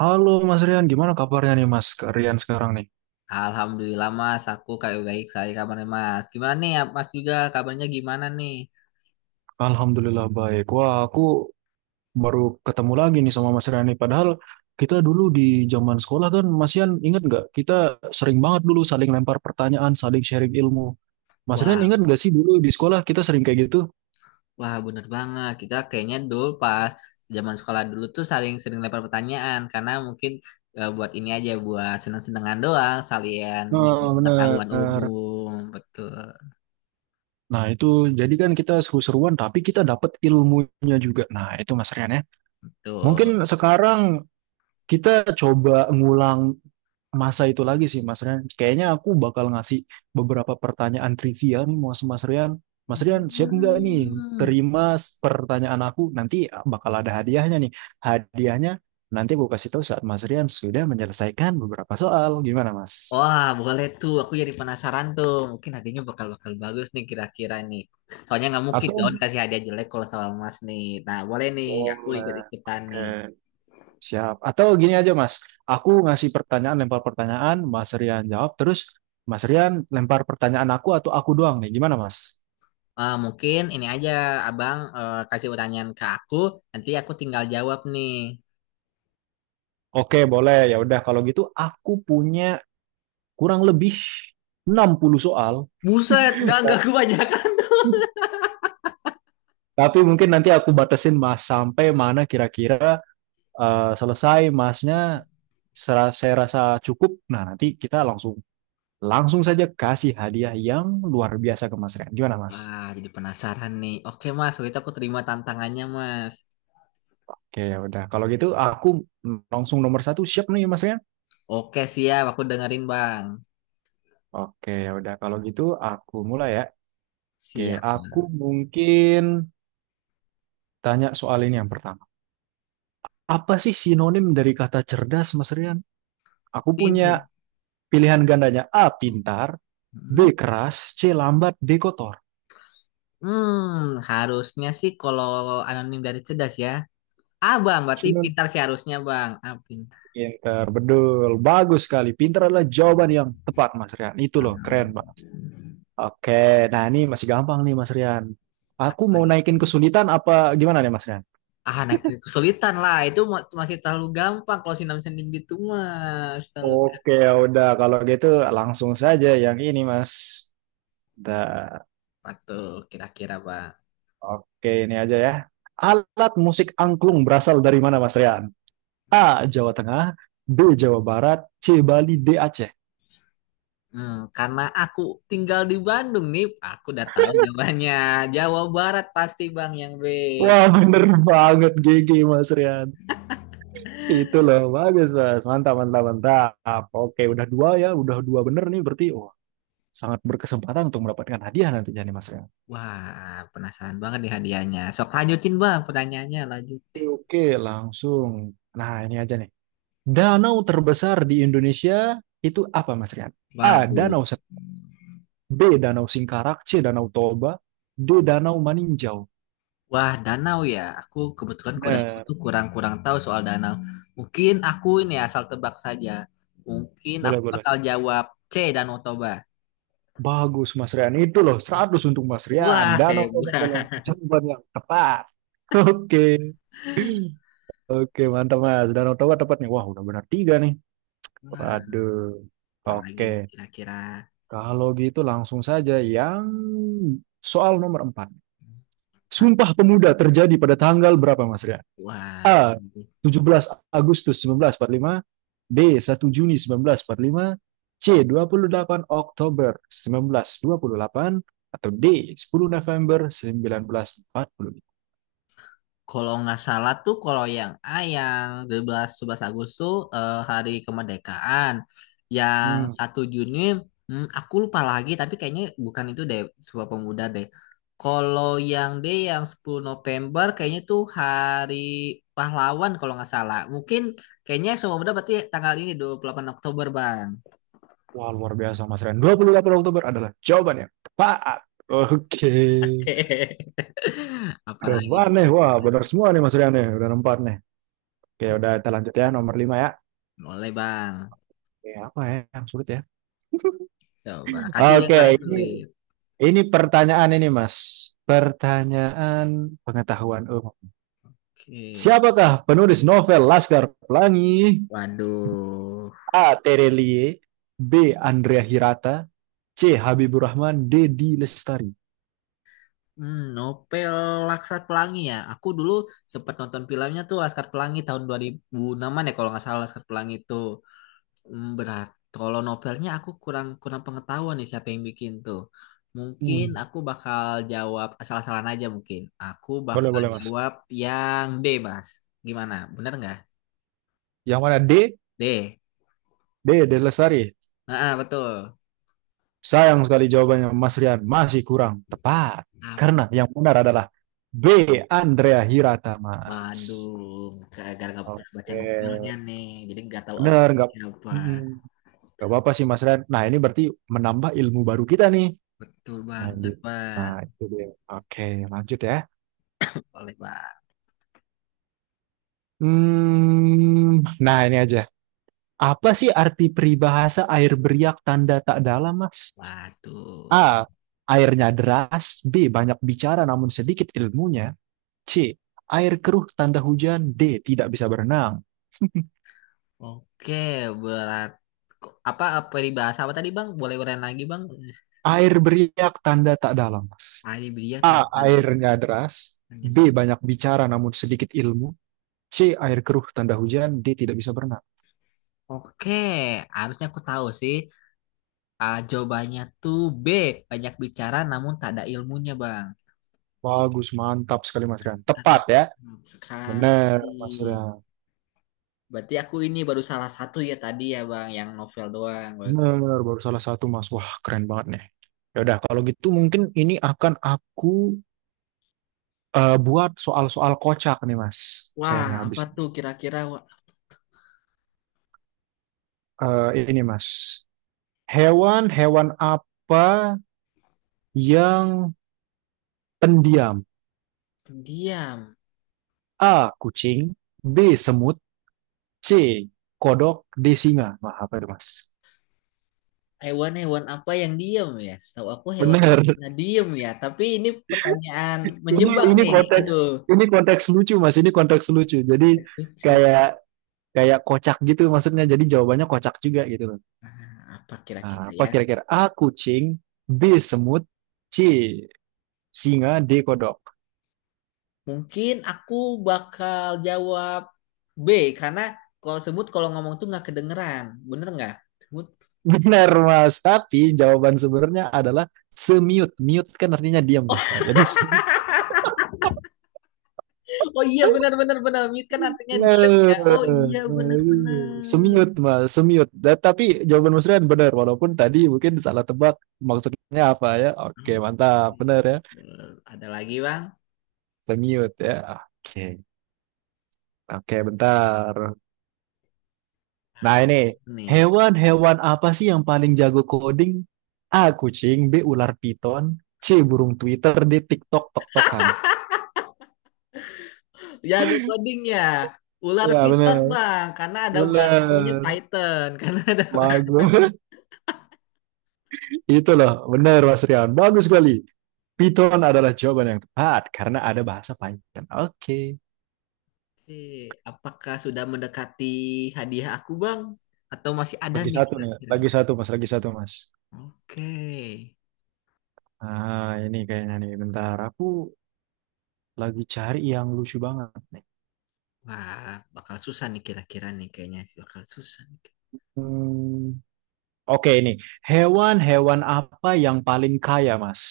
Halo Mas Rian, gimana kabarnya nih Mas Rian sekarang nih? Alhamdulillah Mas, aku kayak baik saya kabarnya Mas. Gimana nih ya, Mas juga kabarnya gimana nih? Alhamdulillah baik. Wah, aku baru ketemu lagi nih sama Mas Rian nih. Padahal kita dulu di zaman sekolah kan, Mas Rian ingat nggak? Kita sering banget dulu saling lempar pertanyaan, saling sharing ilmu. Mas Rian Wah, ingat nggak sih dulu di sekolah kita sering kayak gitu? wah, bener banget. Kita kayaknya dulu pas zaman sekolah dulu tuh saling sering lempar pertanyaan karena mungkin buat ini aja buat seneng-senengan doang, salian mengisi Nah, pengetahuan bener. umum. Betul. Nah, itu jadi kan kita seru-seruan, tapi kita dapat ilmunya juga. Nah, itu Mas Rian ya. Mungkin Tuh. sekarang kita coba ngulang masa itu lagi sih Mas Rian. Kayaknya aku bakal ngasih beberapa pertanyaan trivia nih mau sama Mas Rian. Mas Rian siap nggak nih Hmm. terima pertanyaan aku? Nanti bakal ada hadiahnya nih. Hadiahnya nanti aku kasih tahu saat Mas Rian sudah menyelesaikan beberapa soal. Gimana Mas? Wah, boleh tuh. Aku jadi penasaran tuh. Mungkin hadiahnya bakal-bakal bagus nih kira-kira nih. Soalnya nggak mungkin dong Atau kasih hadiah jelek kalau sama Mas nih. Nah, boleh nih. Aku boleh. ikut-ikutan Oke, nih. siap. Atau gini aja Mas, aku ngasih pertanyaan, lempar pertanyaan, Mas Rian jawab, terus Mas Rian lempar pertanyaan aku atau aku doang nih. Gimana Mas? Ah, mungkin ini aja Abang kasih pertanyaan ke aku. Nanti aku tinggal jawab nih. Oke, boleh. Ya udah kalau gitu aku punya kurang lebih 60 soal. Buset, nggak kebanyakan. Tapi mungkin nanti aku batasin Mas sampai mana kira-kira selesai Masnya saya rasa cukup. Nah, nanti kita langsung langsung saja kasih hadiah yang luar biasa ke Mas Rian. Gimana, Mas? Wah, jadi penasaran nih. Oke Mas, waktu itu aku terima tantangannya Mas. Oke, ya udah. Kalau gitu aku langsung nomor 1, siap nih Mas Rian. Oke siap, aku dengerin Bang. Oke, ya udah. Kalau gitu aku mulai ya. Oke, Siap aku Bang. mungkin tanya soal ini yang pertama. Apa sih sinonim dari kata cerdas, Mas Rian? Aku punya Tin. pilihan gandanya. A. Pintar. B. Hmm? Keras. C. Lambat. D. Kotor. Hmm, harusnya sih kalau anonim dari cerdas ya. Ah, Bang, berarti Sinonim pintar sih harusnya, Bang. Ah, pintar. pintar. Betul. Bagus sekali. Pintar adalah jawaban yang tepat, Mas Rian. Itu loh. Ah, Keren, Pak. Oke. Nah, ini masih gampang nih, Mas Rian. apa Aku mau lagi? naikin kesulitan apa gimana nih, Mas Rian? Ah, anak kesulitan lah. Itu masih terlalu gampang kalau sinam sendim gitu mah. Terlalu Oke, udah. Kalau gitu langsung saja yang ini, Mas. Udah. apa tuh kira-kira, Bang? Oke, ini aja ya. Alat musik angklung berasal dari mana, Mas Rian? A. Jawa Tengah. B. Jawa Barat. C. Bali. D. Aceh. Hmm, karena aku tinggal di Bandung nih, aku udah tahu jawabannya. Jawa Barat pasti, Bang, yang B. Wah bener banget, GG Mas Rian. Itu loh bagus Mas. Mantap mantap mantap. Oke, udah dua ya. Udah dua bener nih, berarti. Wah, sangat berkesempatan untuk mendapatkan hadiah nantinya nih Mas Rian. Wah, penasaran banget nih hadiahnya. Sok lanjutin, Bang, pertanyaannya lanjut. Oke, oke, langsung. Nah, ini aja nih. Danau terbesar di Indonesia itu apa Mas Rian? A. Waduh, Danau Sek. B. Danau Singkarak. C. Danau Toba. D. Danau Maninjau. wah, danau ya. Aku kebetulan kalau danau Bener, tuh kurang-kurang tahu soal danau. Mungkin aku ini asal tebak saja. Mungkin boleh, aku boleh. bakal jawab C, Danau Toba. Bagus Mas Rian, itu loh, 100 untuk Mas Rian. Wah, Danau Toba adalah hebat. jawaban yang tepat. Oke, oke mantap Mas. Danau Toba tepatnya. Wah udah benar tiga nih. Wah, Waduh. apalagi Oke, nih kira-kira kalau gitu langsung saja yang soal nomor 4. empat Sumpah Pemuda terjadi pada tanggal berapa Mas Rian? kuat. A. 17 Agustus 1945, B. 1 Juni 1945, C. 28 Oktober 1928, atau D. 10 November 1945. Kalau nggak salah tuh kalau yang A yang 12 11 Agustus hari kemerdekaan. Yang Hmm. 1 Juni hmm, aku lupa lagi tapi kayaknya bukan itu deh Sumpah Pemuda deh. Kalau yang D yang 10 November kayaknya tuh hari pahlawan kalau nggak salah. Mungkin kayaknya Sumpah Pemuda berarti tanggal ini 28 Oktober, Bang. Wah luar biasa Mas Ren, 28 Oktober adalah jawaban yang tepat. Oke. Oke. Keren Apalagi banget nih nih. Wah kira-kira. benar semua nih Mas Rian nih. Udah empat nih. Oke udah, kita lanjut ya nomor 5 ya. Boleh, Bang. Oke, apa ya yang sulit ya? Coba kasih yang Oke, rada ini sulit. Ini pertanyaan ini, Mas. Pertanyaan pengetahuan umum. Oke. Siapakah penulis novel Laskar Pelangi? Waduh, A. Terelie. B. Andrea Hirata. C. Habibur Rahman. D. D. Lestari. hmm, novel Laskar Pelangi ya. Aku dulu sempat nonton filmnya tuh Laskar Pelangi tahun 2006-an ya kalau nggak salah Laskar Pelangi itu. Hmm, berat. Kalau novelnya aku kurang kurang pengetahuan nih siapa yang bikin tuh. Mungkin Hmm, aku bakal jawab asal-asalan aja mungkin. Aku boleh, bakal boleh, Mas. jawab yang D, Mas. Gimana? Bener nggak? Yang mana D? D. D. D. Lestari. Ah, betul. Sayang sekali jawabannya, Mas Rian. Masih kurang tepat. Ah, Karena yang benar adalah B. Andrea Hirata, waduh, Mas. gara-gara nggak pernah baca Oke. novelnya nih, jadi nggak tahu Benar, autornya nggak? siapa. mm Gak apa-apa sih Mas Ren. Nah ini berarti menambah ilmu baru kita nih. Betul Nah, ini, banget, nah Bang. itu dia. Oke, lanjut ya. Boleh, Bang. Nah ini aja. Apa sih arti peribahasa air beriak tanda tak dalam Mas? Waduh. A. Airnya deras. B. Banyak bicara namun sedikit ilmunya. C. Air keruh tanda hujan. D. Tidak bisa berenang. Oke, berat. Apa, apa peribahasa apa tadi, Bang? Boleh uren lagi, Bang? Air beriak tanda tak dalam Mas. Tadi beliau A. tanpa dengar. Airnya deras. B. Banyak bicara namun sedikit ilmu. Si air keruh tanda hujan, dia tidak bisa berenang. Oke, harusnya aku tahu sih. Ah, jawabannya tuh B. Banyak bicara namun tak ada ilmunya, Bang. Bagus, mantap sekali Mas Rian. Tepat Sangat ya. benar Bener, sekali. Mas Rian. Berarti aku ini baru salah satu ya tadi ya, Bang, yang novel doang. Bener, baru salah satu Mas. Wah, keren banget nih. Ya udah, kalau gitu mungkin ini akan aku buat soal-soal kocak nih Mas. Wah, Kayaknya apa habis. tuh kira-kira? Wah, Eh, ini Mas. Hewan-hewan apa yang pendiam? diam. A. Kucing. B. Semut. C. Kodok. D. Singa. Wah, apa itu Mas? Hewan-hewan apa yang diem ya? Setahu aku hewan Bener. nah diem ya. Tapi ini pertanyaan Ini menjebak ini nih. konteks, Aduh, ini konteks lucu Mas, ini konteks lucu. Jadi lucu. kayak kayak kocak gitu maksudnya. Jadi jawabannya kocak juga gitu loh. Nah, apa kira-kira Nah, apa ya? kira-kira? A kucing, B semut, C singa, D kodok. Mungkin aku bakal jawab B karena kalau semut kalau ngomong tuh nggak kedengeran. Bener nggak? Semut. Benar Mas, tapi jawaban sebenarnya adalah semiut. Mute kan artinya diam Mas. Nah, jadi. Oh iya bener bener bener. Mute kan artinya diam ya. Oh iya bener bener. Semiut mas, semiut. Tapi jawaban Mas Rian benar, walaupun tadi mungkin salah tebak maksudnya apa ya. Oke, mantap, benar ya. Ada lagi bang? Semut ya. Oke. Oke, bentar. Nah, ini Nih. hewan-hewan apa sih yang paling jago coding? A. Kucing. B. Ular piton. C. Burung Twitter. D. TikTok tok-tokan. Jago coding ya. Ular Ya, Python bener. bang, karena ada bahasa namanya Bener. Python, karena ada bahasa. Bagus. Itu loh, bener Mas Rian. Bagus sekali. Python adalah jawaban yang tepat karena ada bahasa Python. Oke. Oke, apakah sudah mendekati hadiah aku bang? Atau masih ada Lagi nih satu nih, kira-kira lagi nih? satu Mas, lagi satu Mas. Oke, Ah, ini kayaknya nih, bentar. Aku lagi cari yang lucu banget nih. wah bakal susah nih kira-kira nih kayaknya bakal susah nih. Hmm, Oke ini, hewan-hewan apa yang paling kaya, Mas?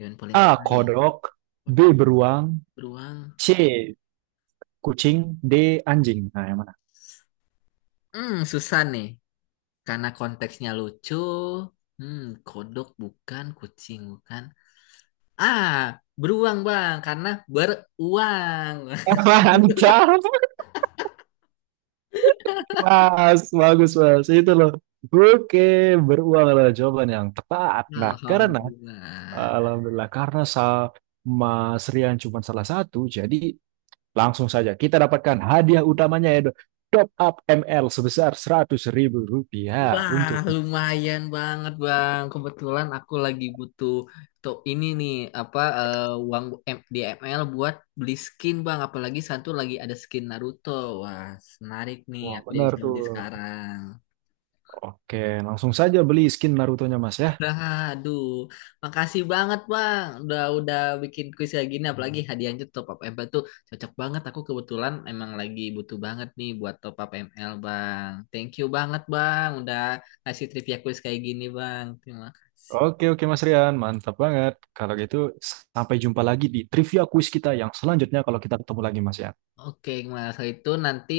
Yang paling A. kaya, Kodok. B. pondok Beruang. beruang. C. Kucing. D. Anjing. Nah, yang mana? Hmm, susah nih, karena konteksnya lucu. Hmm, kodok bukan, kucing bukan. Ah, beruang bang, karena beruang. Mantap, Mas. Bagus, Mas. Itu loh. Oke, beruang adalah jawaban yang tepat. Nah, karena, Alhamdulillah. Alhamdulillah, karena Mas Rian cuma salah satu, jadi langsung saja kita dapatkan hadiah utamanya yaitu top up ML sebesar Rp100.000 Wah, untuk. lumayan banget, Bang. Kebetulan aku lagi butuh tuh ini nih apa uang di ML buat beli skin, Bang. Apalagi satu lagi ada skin Naruto. Wah, menarik nih. Wah, Aku jadi benar bisa tuh. beli sekarang. Oke, langsung saja beli skin Naruto-nya Mas ya. Nah, aduh, makasih banget Bang. Udah bikin kuis kayak gini apalagi hadiahnya tuh top up m ML tuh cocok banget. Aku kebetulan emang lagi butuh banget nih buat top up M-L Bang. Thank you banget Bang udah kasih trivia kuis kayak gini Bang. Terima kasih. Oke, oke Mas Rian, mantap banget. Kalau gitu sampai jumpa lagi di trivia quiz kita yang selanjutnya kalau kita ketemu lagi Mas ya. Oke, kalau itu nanti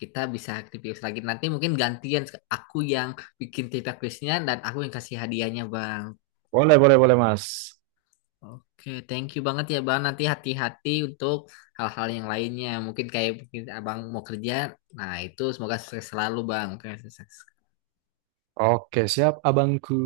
kita bisa trivia kuis lagi. Nanti mungkin gantian aku yang bikin trivia kuisnya dan aku yang kasih hadiahnya Bang. Boleh, boleh, boleh Mas. Oke, thank you banget ya Bang. Nanti hati-hati untuk hal-hal yang lainnya. Mungkin kayak mungkin Abang mau kerja. Nah, itu semoga sukses selalu Bang. Oke, sukses. Oke, siap abangku.